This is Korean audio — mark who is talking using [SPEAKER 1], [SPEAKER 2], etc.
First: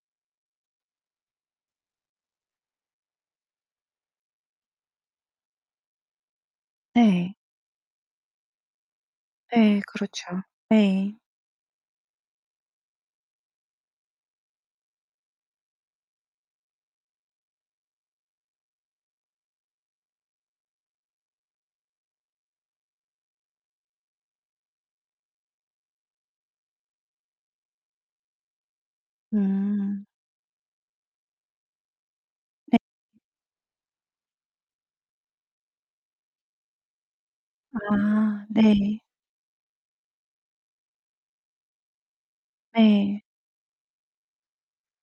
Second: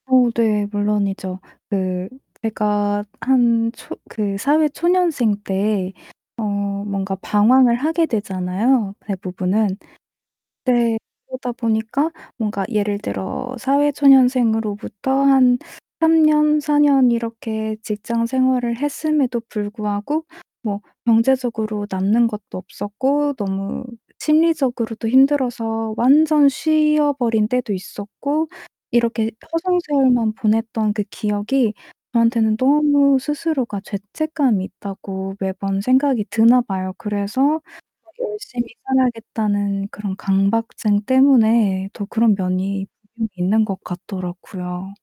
[SPEAKER 1] 어 네 물론이죠. 그 제가 한 초 그 사회 초년생때 어 뭔가
[SPEAKER 2] 네.
[SPEAKER 1] 방황을 하게 되잖아요, 대부분은.
[SPEAKER 2] 네 그렇죠.
[SPEAKER 1] 네
[SPEAKER 2] 네.
[SPEAKER 1] 그러다 보니까 뭔가 예를 들어 사회 초년생으로부터 한 3 년 4 년 이렇게 직장 생활을 했음에도 불구하고 뭐 경제적으로 남는 것도 없었고 너무 심리적으로도 힘들어서 완전 쉬어버린 때도 있었고 이렇게
[SPEAKER 2] 음.
[SPEAKER 1] 허송세월만 보냈던 그 기억이 저한테는
[SPEAKER 2] 네.
[SPEAKER 1] 너무 스스로가 죄책감이 있다고 매번 생각이 드나 봐요. 그래서 '막
[SPEAKER 2] 아
[SPEAKER 1] 열심히
[SPEAKER 2] 네.
[SPEAKER 1] 살아야겠다.'는 그런 강박증 때문에 또 그런 면이
[SPEAKER 2] 네.
[SPEAKER 1] [unintelligible] 있는 것 같더라고요.